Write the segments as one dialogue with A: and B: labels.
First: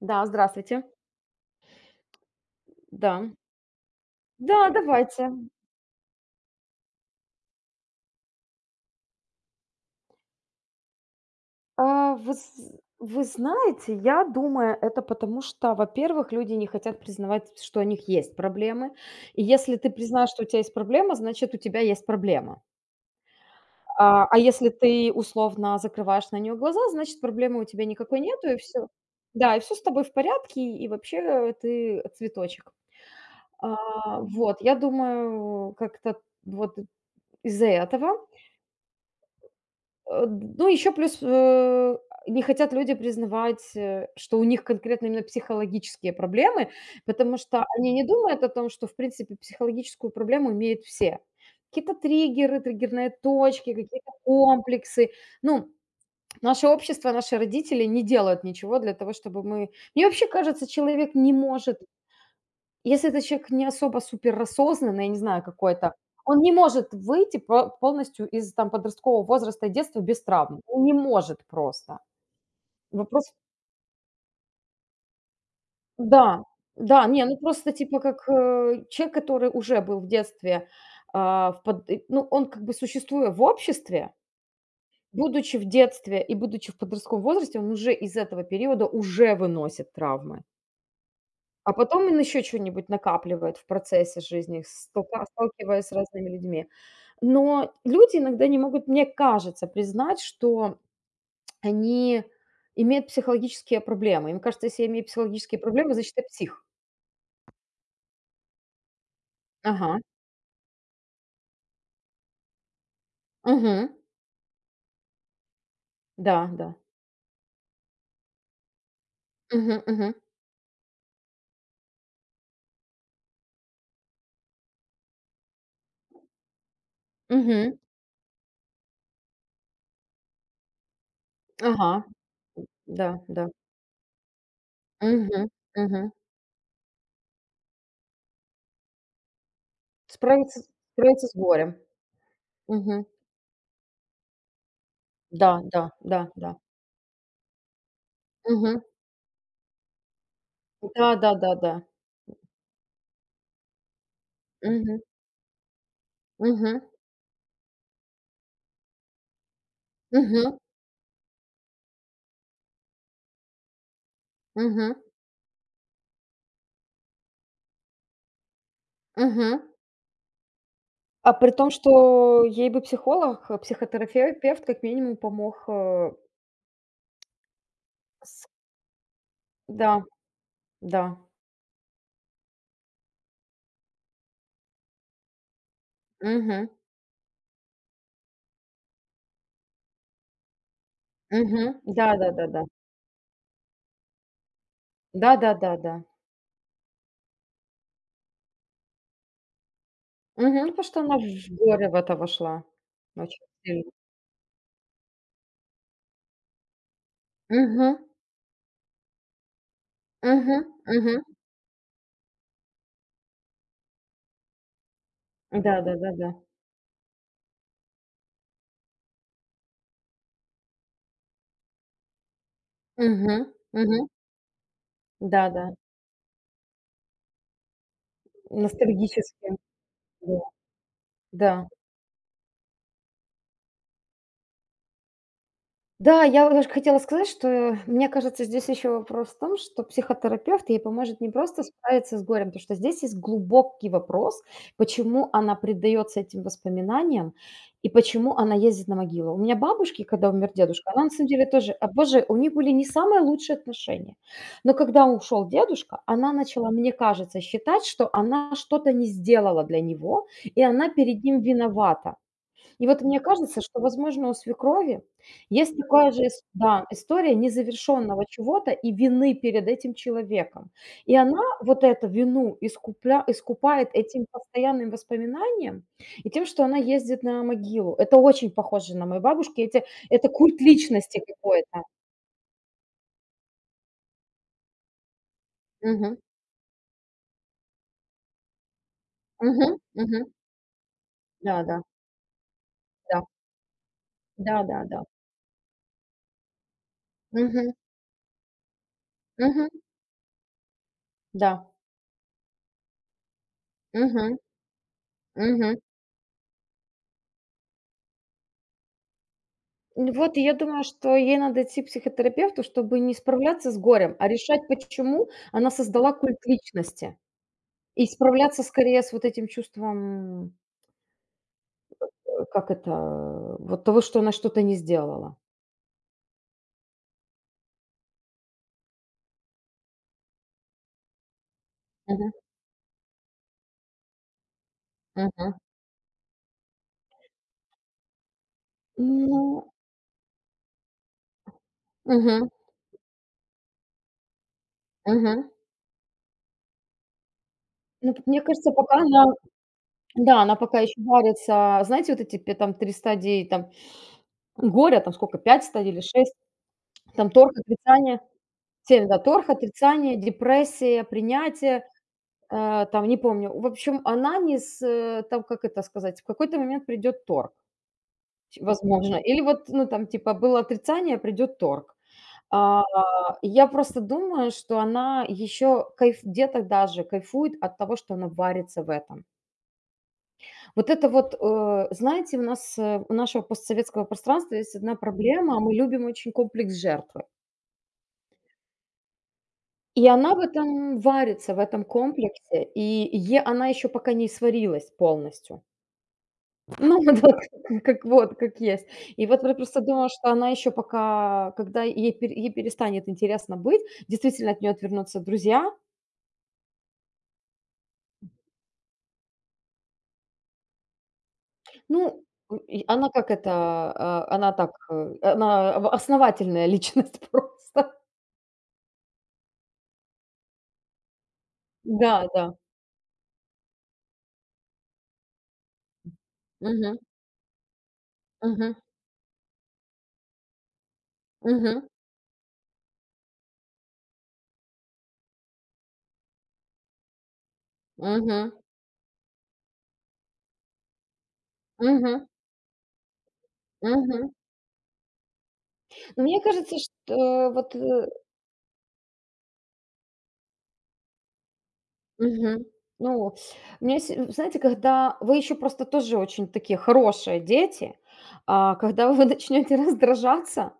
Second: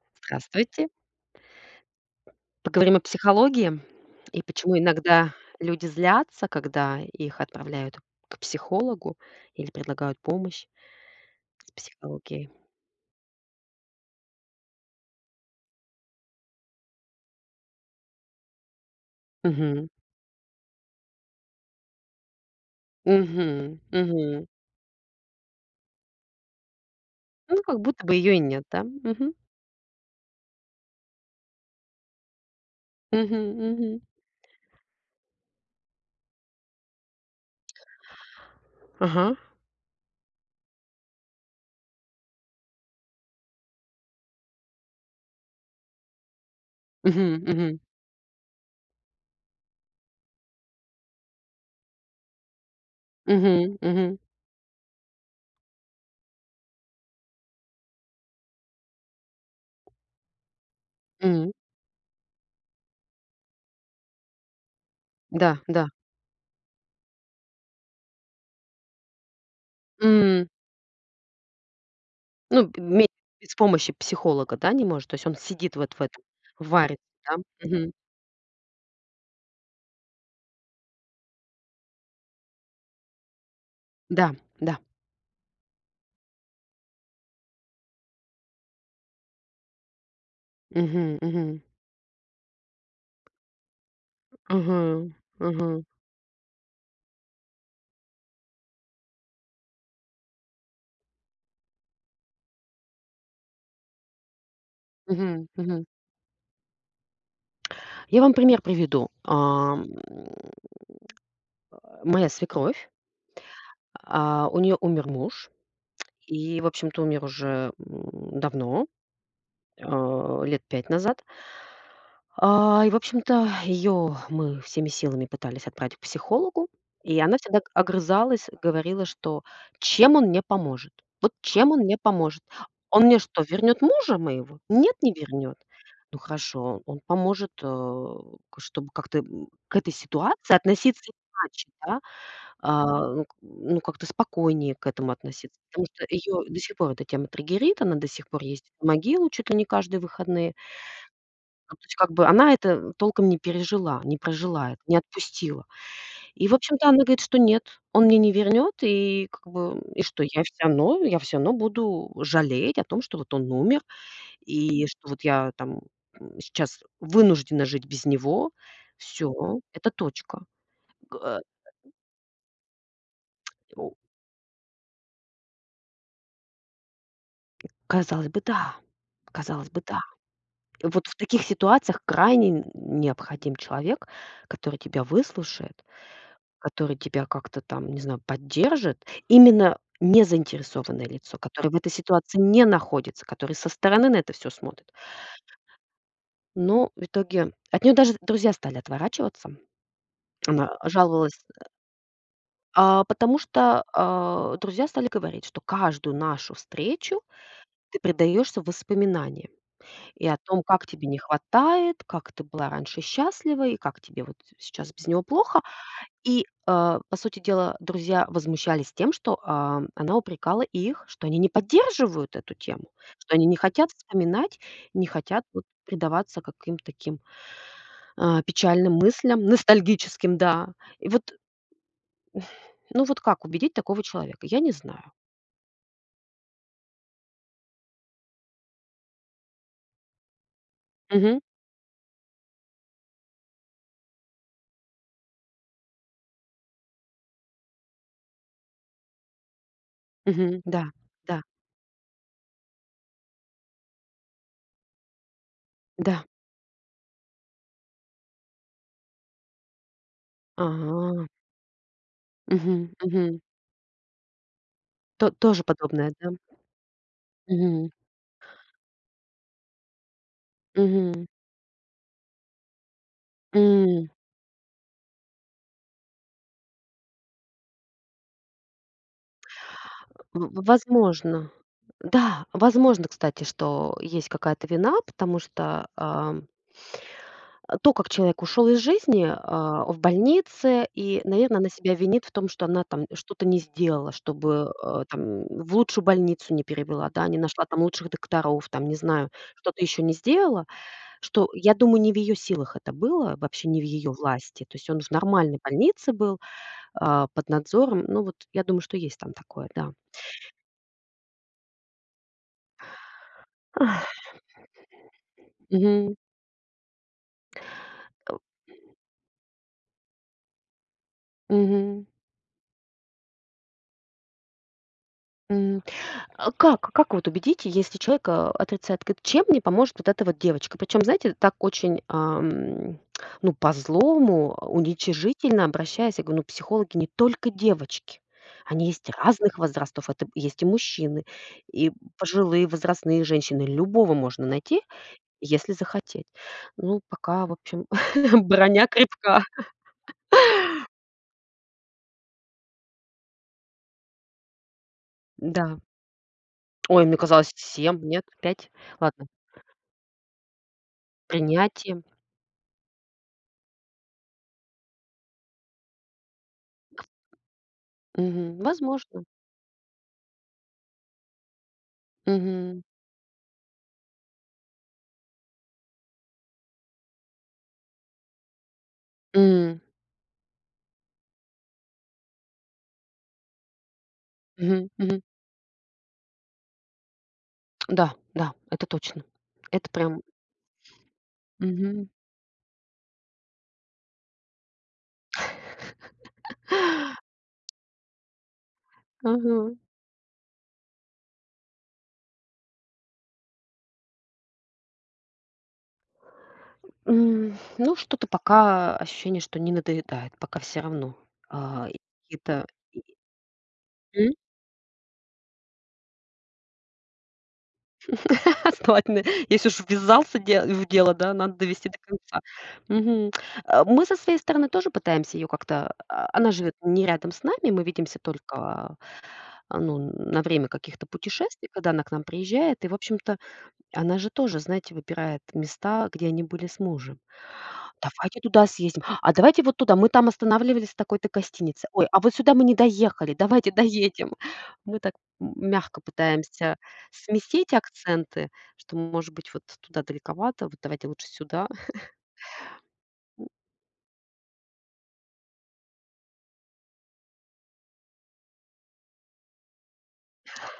A: Да, здравствуйте.
B: Здравствуйте. Поговорим о
A: Да.
B: психологии и
A: Да,
B: почему
A: давайте.
B: иногда люди злятся, когда их отправляют к психологу или предлагают помощь с
A: А, вы
B: психологией.
A: з вы знаете, я думаю, это потому, что, во-первых, люди не хотят признавать, что у них есть проблемы. И если
B: Мгм.
A: ты признаешь, что у тебя есть проблема, значит, у тебя есть проблема.
B: Мгм.
A: А
B: Мгм.
A: если ты условно закрываешь на нее глаза, значит, проблемы
B: Ну,
A: у
B: как
A: тебя
B: будто бы
A: никакой
B: ее и
A: нету, и
B: нет, да?
A: все.
B: Мгм.
A: Да, и все с тобой в порядке, и вообще ты цветочек.
B: Мгм. Мгм.
A: Вот, я думаю, как-то вот из-за этого.
B: Ага.
A: Ну, еще плюс, не хотят люди признавать, что у них конкретно именно психологические проблемы, потому
B: Мгм.
A: что
B: Мгм.
A: они не думают о том, что, в принципе, психологическую проблему имеют все. Какие-то триггеры, триггерные точки,
B: Мгм.
A: какие-то
B: Мгм.
A: комплексы. Ну, наше общество, наши родители не делают ничего для того, чтобы мы. Мне вообще кажется, человек не
B: М.
A: может, если этот человек не особо суперосознанный, я не знаю,
B: Да, да.
A: какой-то, он не может выйти по полностью из там подросткового возраста и детства без
B: М.
A: травм. Он не может просто.
B: Ну, б- ме
A: Вопрос,
B: без помощи психолога, да, не может? То есть он сидит вот в этом,
A: да,
B: варит,
A: да, не, ну
B: да?
A: просто
B: Мгм.
A: типа как, человек, который уже был в детстве, а, в под и ну, он как бы существуя в обществе,
B: Да, да.
A: будучи в детстве и будучи в подростковом возрасте, он уже из этого периода уже выносит травмы.
B: Угу, угу, мгм.
A: А потом он еще что нибудь накапливает в процессе
B: Мгм.
A: жизни, столка
B: Ага, ага.
A: сталкиваясь с разными людьми. Но люди иногда не могут, мне кажется, признать, что они имеют психологические проблемы. Им кажется, если я имею
B: Мгм,
A: психологические
B: мгм.
A: проблемы, значит, я псих.
B: Я вам пример приведу.
A: Ага.
B: Моя свекровь,
A: Угу.
B: у нее умер муж,
A: Да,
B: и, в
A: да.
B: общем-то, умер уже, давно.
A: Угу. Угу.
B: Лет 5 назад. И, в общем-то, ее мы всеми силами пытались отправить к психологу, и она всегда г
A: Мгм.
B: огрызалась, говорила, что: "Чем он мне поможет? Вот чем он
A: Ага.
B: мне поможет? Он мне
A: Да,
B: что,
A: да.
B: вернет мужа моего? Нет, не
A: Угу.
B: вернет.
A: Угу.
B: Ну хорошо, он поможет, к чтобы как-то, к этой ситуации
A: Справиться
B: относиться
A: справиться с
B: иначе,
A: горем.
B: да.
A: Угу.
B: Ну, к ну, как-то спокойнее к этому
A: Да,
B: относиться,
A: да.
B: потому что
A: да,
B: ее
A: да.
B: до сих пор эта тема триггерит, она до сих пор ездит
A: Угу.
B: в могилу чуть ли не каждые выходные.
A: Да-да-да-да.
B: Ну, то есть как бы она это толком не пережила, не прожила это, не
A: Угу.
B: отпустила. И, в
A: Угу.
B: общем-то, она говорит, что нет, он мне не вернет, и как бы, и что я все
A: Угу.
B: равно я все равно буду жалеть о том, что вот он умер, и
A: Угу.
B: что вот я там, сейчас вынуждена жить без него. Все,
A: Мгм.
B: это точка. Г
A: А
B: э,
A: при том, что ей бы психолог,
B: у
A: психотерапевт как минимум помог, э,
B: Казалось бы,
A: с
B: да. Казалось бы,
A: да,
B: да.
A: да.
B: Вот в таких ситуациях крайне н необходим человек, который тебя выслушает,
A: Мгм,
B: который тебя как-то там, не знаю, поддержит. Именно незаинтересованное лицо, которое
A: мгм.
B: в этой ситуации
A: Да-да-да-да.
B: не находится, который со стороны на это все смотрит.
A: Да-да-да-да.
B: Но в итоге от нее даже друзья стали отворачиваться.
A: Мгм.
B: Она
A: Потому что она
B: жаловалась,
A: в горе в это вошла
B: а, потому
A: очень
B: что,
A: сильно.
B: а, друзья стали говорить, что каждую нашу встречу
A: Мгм,
B: ты предаешься воспоминаниям. И о
A: мгм,
B: том, как тебе не
A: мгм.
B: хватает, как ты была раньше счастлива и как тебе вот сейчас без него плохо.
A: Да-да-да-да.
B: И, по сути дела, друзья возмущались тем, что, она упрекала их, что они не поддерживают эту тему, что
A: Мгм,
B: они не хотят
A: мгм.
B: вспоминать, не хотят вот
A: Да-да.
B: предаваться каким-то таким, печальным мыслям,
A: Ностальгически.
B: ностальгическим,
A: Да.
B: да. И вот,
A: Да.
B: ну вот как убедить такого человека? Я не знаю.
A: Да, я вот даже хотела сказать, что мне кажется, здесь еще вопрос в том, что психотерапевт ей поможет не
B: Мгм,
A: просто справиться с горем, потому что здесь есть глубокий вопрос, почему она предается этим воспоминаниям и почему она ездит на могилу. У меня бабушки, когда умер
B: мгм, да,
A: дедушка, она на самом
B: да,
A: деле тоже, боже, у них были не самые лучшие отношения. Но когда ушел дедушка,
B: да.
A: она начала, мне кажется, считать, что она что-то не сделала для него, и она перед
B: Ага,
A: ним виновата. И
B: мгм,
A: вот мне
B: мгм.
A: кажется, что, возможно, у свекрови
B: То тоже
A: есть такая
B: подобное,
A: же
B: да?
A: ис да, история
B: Мгм.
A: незавершенного чего-то и вины перед этим человеком. И
B: Мгм.
A: она вот эту вину искупля искупает
B: М.
A: этим постоянным воспоминанием и тем, что она ездит на могилу. Это очень похоже на мою бабушку. Эти Это культ
B: В
A: личности
B: Возможно.
A: какой-то.
B: Да, возможно, кстати, что есть какая-то вина, потому что,
A: Мгм.
B: ам, то, как человек ушел из жизни,
A: Мгм.
B: а, в
A: Мгм.
B: больнице, и, наверное, она
A: Да-да,
B: себя винит в том, что она там
A: да.
B: что-то не сделала, чтобы,
A: Да-да-да.
B: э, там в лучшую больницу не перевела, да, не нашла
A: Мгм.
B: там лучших докторов, там, не знаю,
A: Мгм.
B: что-то еще не сделала, что,
A: Да.
B: я думаю, не в ее силах это было, вообще не в ее
A: Мгм.
B: власти. То есть он в нормальной
A: Мгм.
B: больнице был, под надзором. Ну вот я думаю, что есть там такое, да.
A: Ну вот, и я думаю, что ей надо идти к психотерапевту, чтобы не справляться с горем, а
B: Ах,
A: решать, почему она создала
B: мгм.
A: культ личности. И
B: Э,
A: справляться скорее с вот этим чувством,
B: Мгм,
A: как это, вот того, что она что-то не сделала.
B: мгм. А как вот убедить, если человек, отрицает? Говорит: "Чем мне поможет вот эта вот девочка?" Причём, знаете, так очень,
A: Мгм,
B: ам, ну, по-злому,
A: мгм.
B: уничижительно обращаясь. Я говорю: "Ну, психологи не только девочки. Они есть разных
A: Ну,
B: возрастов. Это есть и мужчины, и
A: мгм,
B: пожилые возрастные женщины. Любого можно найти,
A: мгм.
B: если захотеть". Ну, пока, в общем,
A: Ну, п Мне кажется,
B: броня
A: пока она,
B: крепка.
A: да, она пока еще варится, знаете, вот эти пе там 3 стадии там горя, там сколько, пять
B: Да.
A: стадий или 6,
B: Ой, мне
A: там
B: казалось,
A: торг,
B: 7,
A: отрицание,
B: нет, 5.
A: семь, да,
B: Ладно.
A: торг, отрицание, депрессия, принятие.
B: Принятием.
A: Там, не помню. В общем, она не с э, там, как это сказать, в какой-то момент придет торг,
B: Мгм.
A: ч возможно.
B: Возможно.
A: Или вот, ну, там, типа, было отрицание, придет торг.
B: Мгм.
A: А, я просто думаю, что она еще кайф где-то даже кайфует от того, что она варится в этом.
B: М.
A: Вот это вот, знаете, у нас, у нашего постсоветского пространства есть
B: Мгм.
A: одна
B: Мгм.
A: проблема: а мы любим очень комплекс жертвы.
B: Да, да, это точно. Это
A: И
B: прям.
A: она в этом варится, в этом
B: Мгм.
A: комплексе, и е она еще пока не сварилась полностью. Ну да, как вот, как есть. И вот я
B: Мгм.
A: просто думаю, что она еще пока, когда ей перестанет интересно быть, действительно от нее отвернутся друзья.
B: Ну, что-то пока ощущение, что не надоедает, пока все равно. И
A: Ну,
B: какие-то,
A: и
B: и
A: она как это,
B: М?
A: она так, она в основательная личность просто.
B: Ну, ладно, если уж ввязался де в дело, да, надо довести до
A: Да,
B: конца.
A: да.
B: Мгм. Мы со своей стороны тоже пытаемся ее как-то, она живет
A: Мгм,
B: не рядом с нами, мы видимся
A: мгм,
B: только, ну, на время каких-то путешествий,
A: мгм,
B: когда она к нам приезжает. И, в общем-то. Она же тоже, знаете, выбирает места, где они были с мужем. "Давайте
A: мгм,
B: туда съездим". "А давайте вот туда, мы там останавливались в такой-то гостинице". "Ой, а
A: мгм,
B: вот сюда мы не доехали, давайте
A: мгм.
B: доедем". Мы так мягко
A: Мне кажется,
B: пытаемся
A: что
B: сместить
A: вот,
B: акценты, что, может быть, вот туда далековато, вот давайте лучше сюда.
A: Мгм. Ну, знаете, когда вы еще просто тоже очень такие хорошие дети, а когда вы начнете раздражаться,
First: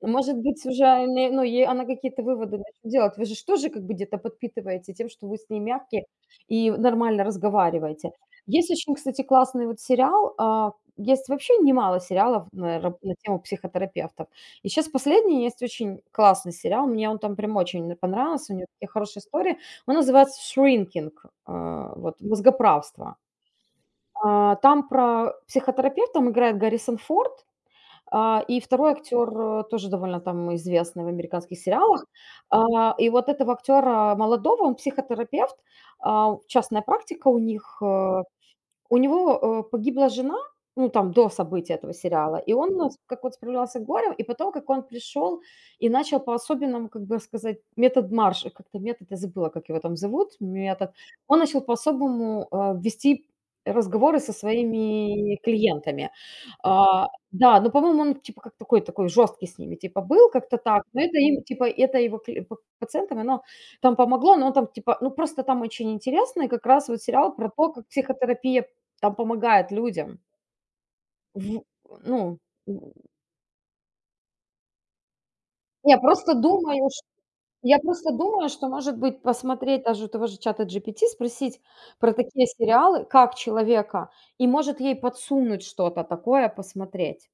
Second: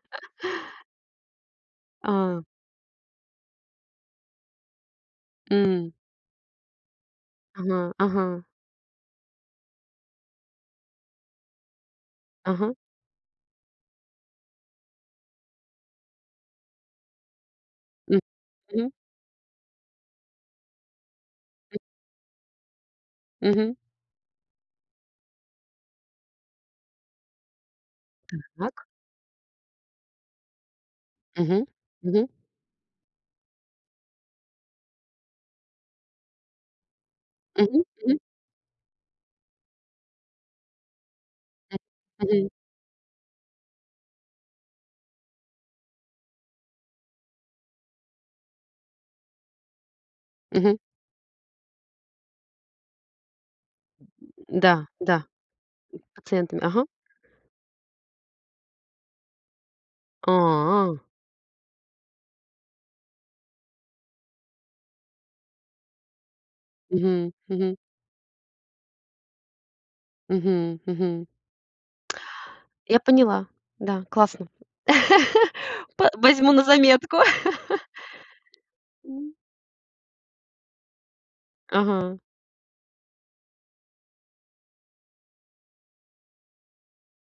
A: может быть, уже, не ну, ей она какие-то
B: А,
A: выводы начнет делать. Вы же ж тоже как бы где-то подпитываете тем, что вы с ней
B: м,
A: мягкие и нормально
B: ага,
A: разговариваете.
B: ага,
A: Есть очень, кстати, классный вот сериал, есть вообще немало сериалов
B: ага,
A: на тему психотерапевтов. И сейчас последний есть очень классный сериал, мне он там прям очень
B: м,
A: понравился, у него такие
B: мгм,
A: хорошие истории. Он называется "Shrinking", вот "Мозгоправство".
B: мгм.
A: Там про психотерапевта, там играет Гаррисон Форд, и
B: Так,
A: второй актер, тоже довольно там известный в американских
B: мгм,
A: сериалах.
B: мгм,
A: И вот этого актера молодого, он психотерапевт, частная практика у них,
B: мгм, мгм,
A: у него, погибла жена, ну, там, до событий этого сериала,
B: мгм,
A: и он, ну, как вот справлялся с горем, и потом, как он пришел и начал по-особенному, как бы сказать, метод Марш, как-то метод, я забыла, как его там зовут,
B: мгм.
A: метод. Он начал по-особому, вести разговоры со
B: Да, да,
A: своими клиентами.
B: пациентами, ага.
A: А, да, но, по-моему, он, типа, как такой жесткий с ними, типа, был
B: А,
A: как-то так, но
B: а,
A: это им, типа, это его кли па пациентам, оно там помогло, но он там, типа, ну, просто там очень интересно, и как раз вот
B: мгм,
A: сериал про то,
B: мгм.
A: как психотерапия там помогает людям.
B: Мгм, мгм.
A: В ну, м,
B: Я поняла. Да, классно.
A: я
B: П
A: просто
B: Возьму на
A: думаю, ш
B: заметку.
A: я просто думаю, что, может быть,
B: М.
A: посмотреть даже у того же ChatGPT, спросить
B: Ага.
A: про такие сериалы, как человека, и может ей подсунуть что-то такое посмотреть,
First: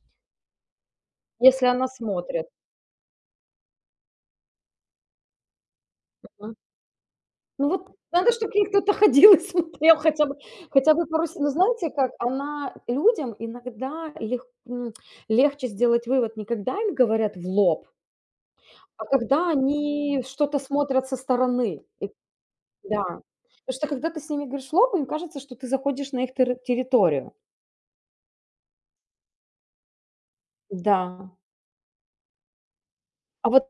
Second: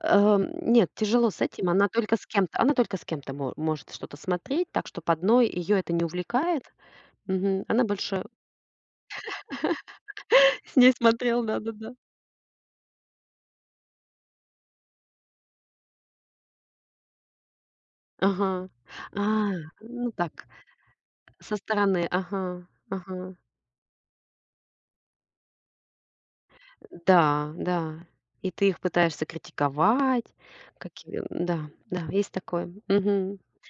B: Нет, тяжело с
A: если
B: этим.
A: она
B: Она только с
A: смотрит.
B: кем-то она только с кем-то мо может что-то смотреть, так, что по одной ее это не
A: Мгм.
B: увлекает. Мгм.
A: Ну
B: Она
A: вот
B: больше.
A: надо, чтобы к ней кто-то ходил и смотрел хотя бы
B: С ней
A: хотя бы пару се
B: смотрел,
A: ну, знаете
B: да-да-да.
A: как, она людям иногда м, легче сделать вывод, не когда им говорят в лоб.
B: Ага.
A: А
B: А,
A: когда
B: ну
A: они
B: так,
A: что-то смотрят со
B: со
A: стороны,
B: стороны.
A: и
B: Ага,
A: да.
B: ага.
A: Потому что когда ты с ними говоришь в лоб, им кажется, что ты заходишь на их территорию.
B: Да, да. И ты их пытаешься критиковать,
A: Да.
B: какие, да, да, есть такое. Мгм.
A: А вот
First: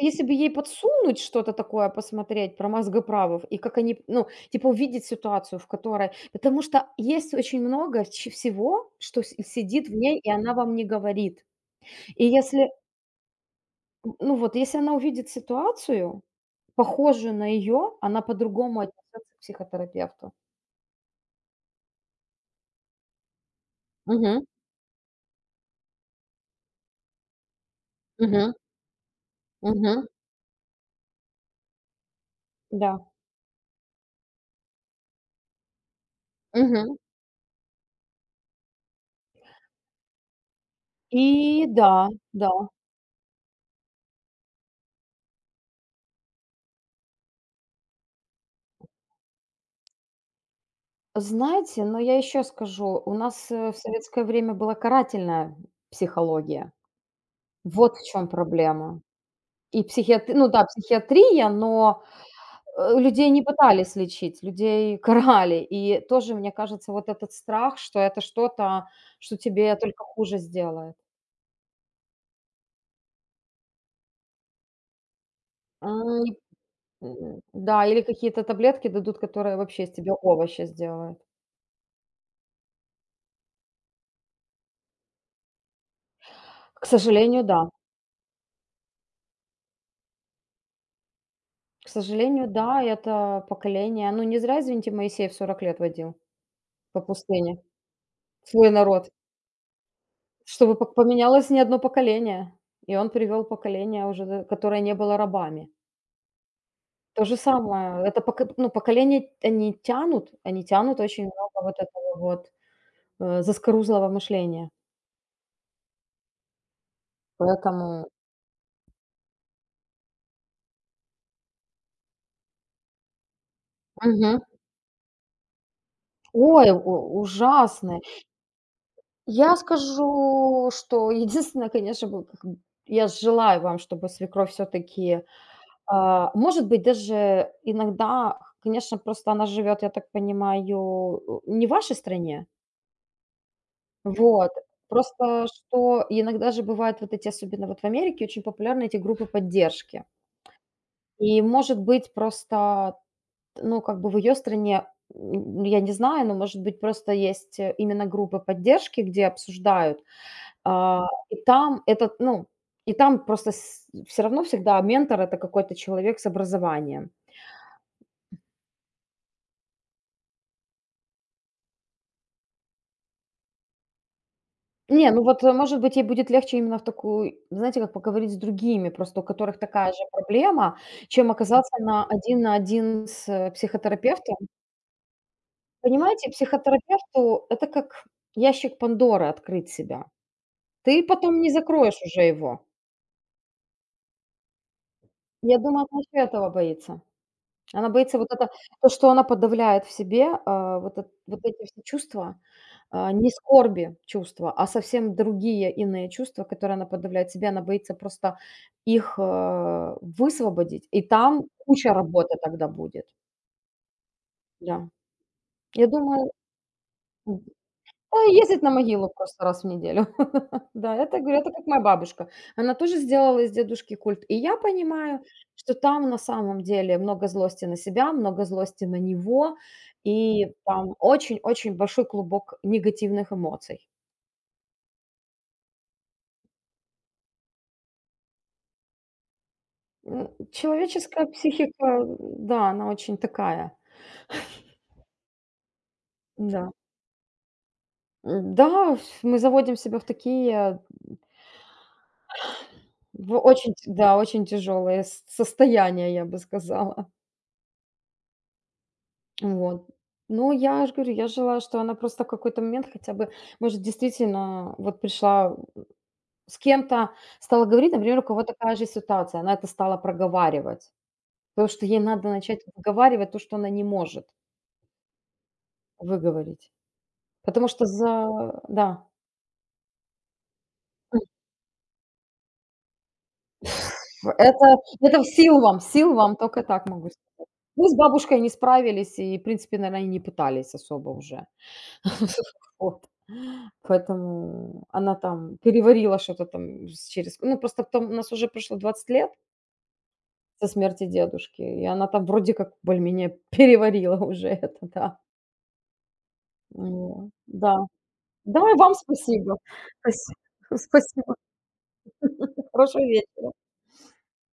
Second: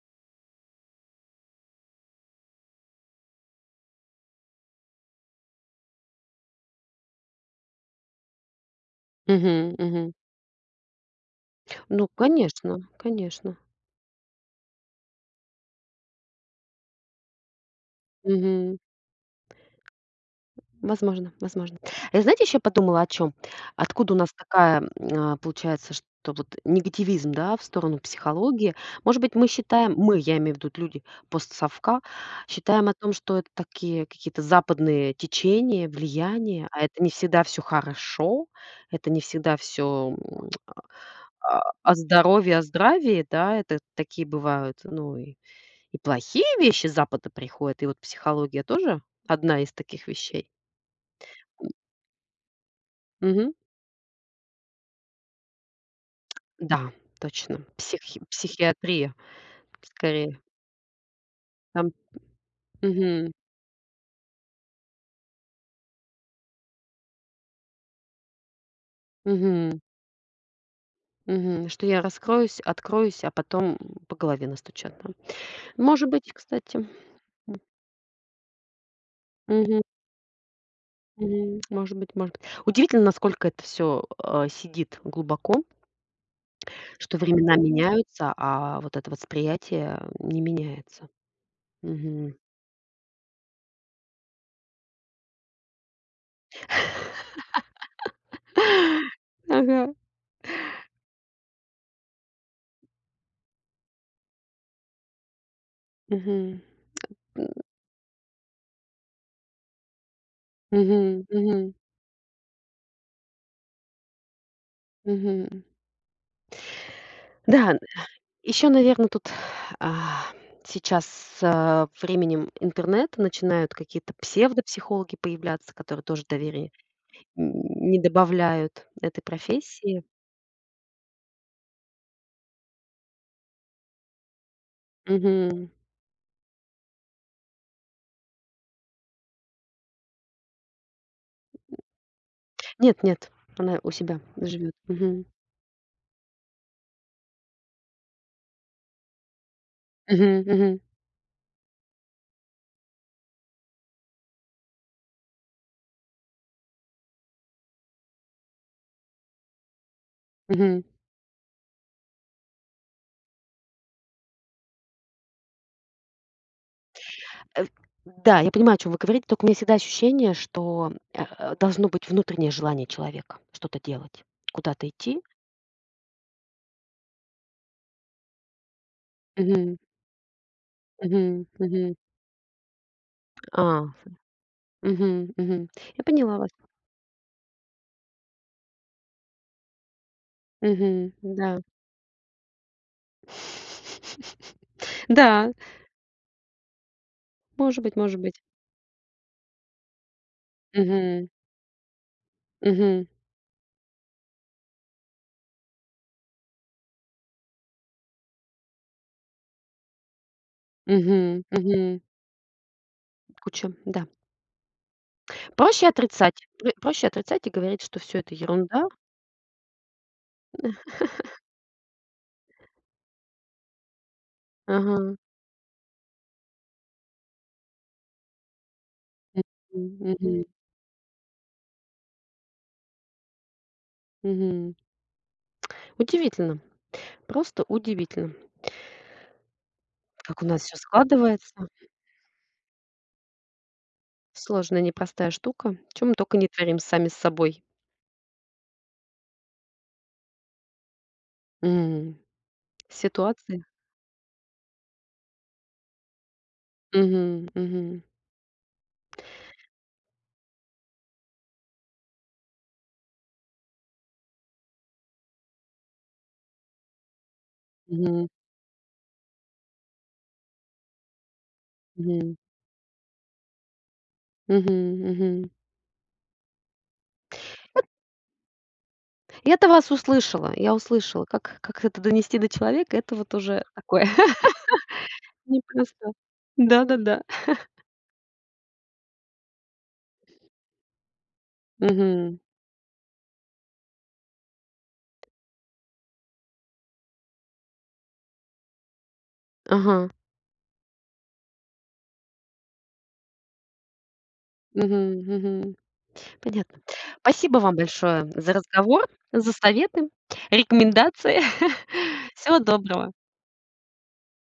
A: если бы ей подсунуть что-то такое, посмотреть про мозгоправов и как они, ну, типа увидеть ситуацию, в которой потому что есть очень много ч всего, что си
B: Мгм,
A: сидит в
B: мгм.
A: ней, и она вам не говорит.
B: Ну,
A: И если,
B: конечно, конечно.
A: м, Ну вот, если она увидит ситуацию, похожую на ее, она
B: Мгм.
A: по-другому отнесется к психотерапевту.
B: Возможно, возможно. Я, знаете, еще подумала о чем? Откуда у нас
A: Мгм.
B: такая, получается, что вот негативизм, да, в сторону
A: Мгм.
B: психологии? Может быть, мы считаем,
A: Мгм.
B: мы, я имею в виду люди постсовка, считаем о
A: Да.
B: том, что это такие какие-то западные течения, влияния, а
A: Мгм.
B: это не всегда все хорошо, это не всегда все
A: И да,
B: о
A: да.
B: здоровье, о здравии, да, это такие бывают, ну и. И плохие вещи с Запада приходят, и вот психология тоже одна из таких вещей.
A: Знаете, но я еще скажу, у нас,
B: Мгм.
A: в советское время была карательная психология.
B: Да, точно.
A: Вот в
B: Психи
A: чем проблема.
B: психиатрия
A: И психиатри
B: скорее.
A: ну да, психиатрия,
B: Там
A: но, людей
B: мгм,
A: не пытались лечить, людей карали. И тоже, мне кажется, вот этот страх, что это что-то, что тебе
B: мгм,
A: только хуже сделает.
B: мгм. Что я раскроюсь, откроюсь, а потом по голове настучат, да. Может
A: М.
B: быть, кстати.
A: Да, или какие-то таблетки дадут, которые
B: Мгм,
A: вообще из тебя овощи сделают.
B: мгм. Может быть, может быть. Удивительно, насколько это все сидит глубоко,
A: К
B: что
A: сожалению,
B: времена
A: да.
B: меняются, а вот это восприятие не меняется.
A: К
B: Мгм.
A: сожалению, да, это поколение. Ну, не зря, извините, Моисеев 40 лет водил по пустыне свой народ,
B: Ага.
A: чтобы пок поменялось не одно поколение. И он привел поколение уже, д которое не было рабами.
B: Мгм.
A: То же самое, это поко ну, поколение, они тянут
B: Мгм,
A: очень много
B: мгм,
A: вот этого вот, заскорузлого мышления.
B: мгм. Да,
A: Поэтому.
B: еще, наверное, тут, а, сейчас со временем интернета начинают какие-то
A: Мгм.
B: псевдопсихологи появляться, которые тоже
A: Ой,
B: доверие
A: у
B: н не
A: ужасный.
B: добавляют этой
A: Я
B: профессии.
A: скажу, что единственное, конечно, бы как б я желаю вам, чтобы свекровь все таки.
B: Мгм.
A: Может быть, даже иногда, конечно, просто она живет, я так понимаю, не в вашей стране.
B: Нет, нет, она у себя
A: Вот.
B: живет. Мгм.
A: Просто что иногда же бывают вот эти, особенно вот в Америке, очень популярны эти группы поддержки.
B: Мгм, мгм,
A: И, может быть, просто, ну, как бы в ее стране, я не знаю, но, может быть, просто есть именно группы поддержки, где обсуждают.
B: мгм.
A: И там этот, ну, и там просто все равно всегда ментор– это какой-то человек с образованием.
B: Э, да, я понимаю, о чем вы говорите, только у меня всегда ощущение, что, должно быть внутреннее желание человека что-то делать, куда-то
A: Не,
B: идти.
A: Ну вот, может быть, ей будет легче именно в такую, знаете, как поговорить с другими, просто у которых
B: Мгм,
A: такая же проблема, чем
B: мгм,
A: оказаться
B: мгм.
A: на один с,
B: А.
A: психотерапевтом.
B: Мгм, мгм. Я
A: Понимаете,
B: поняла вас.
A: психотерапевту это как ящик Пандоры открыть себя. Ты
B: Мгм,
A: потом не
B: да.
A: закроешь уже его.
B: Да,
A: Я думаю, она еще этого боится.
B: может
A: Она
B: быть,
A: боится
B: может
A: вот
B: быть.
A: это, то, что она подавляет в себе, а, вот эт
B: Мгм,
A: вот эти все чувства.
B: мгм,
A: Не скорби чувства, а совсем другие, иные чувства, которые она подавляет в себе. Она боится просто их, высвободить, и
B: мгм,
A: там
B: мгм.
A: куча работы тогда будет.
B: Куча, да.
A: Да. Я
B: Проще
A: думаю,
B: отрицать. Пр проще
A: м,
B: отрицать и говорить, что
A: да,
B: все это
A: ездить на
B: ерунда.
A: могилу просто раз в неделю. Да, это, говорю, это как моя бабушка. Она тоже сделала из дедушки культ. И я
B: Ага.
A: понимаю, что там на самом деле много злости на себя, много злости на него,
B: Мгм, мгм,
A: и там очень-очень большой клубок негативных эмоций.
B: мгм. Удивительно, просто удивительно, как у нас все
A: Человеческая
B: складывается.
A: психика, да, она очень такая.
B: Сложная, непростая штука. Чем мы только не
A: Да.
B: творим сами с собой.
A: Да, ф мы заводим себя в такие,
B: М,
A: в
B: Ситуации.
A: очень т да, очень тяжелые с состояния, я бы сказала.
B: Мгм, мгм,
A: Вот. Ну, я ж говорю, я желаю, что она просто в какой-то момент хотя бы, может, действительно вот пришла с кем-то, стала говорить, например, у
B: мгм,
A: кого такая же ситуация, она это стала проговаривать. Потому что ей надо
B: мгм,
A: начать выговаривать то, что она не может
B: мгм, мгм.
A: выговорить. Потому
B: Вот
A: что за да.
B: я-то вас услышала, я услышала. Как это донести до человека, это вот уже такое
A: Это в
B: непросто.
A: сил вам, только так могу
B: Да-да-да.
A: сказать. Мы с бабушкой не справились и, в принципе, наверное, и не пытались особо уже.
B: Мгм.
A: Вот. Поэтому она там переварила что-то там с через ну, просто потом у нас уже прошло 20 лет
B: Ага.
A: со смерти дедушки, и она там вроде как более-менее переварила уже это, да.
B: Мгм, мгм. Понятно.
A: Вот,
B: Спасибо
A: да.
B: вам большое за
A: Да, и вам
B: разговор, за
A: спасибо.
B: советы,
A: Спаси спасибо.
B: рекомендации. Всего
A: Хорошего
B: доброго.
A: вечера.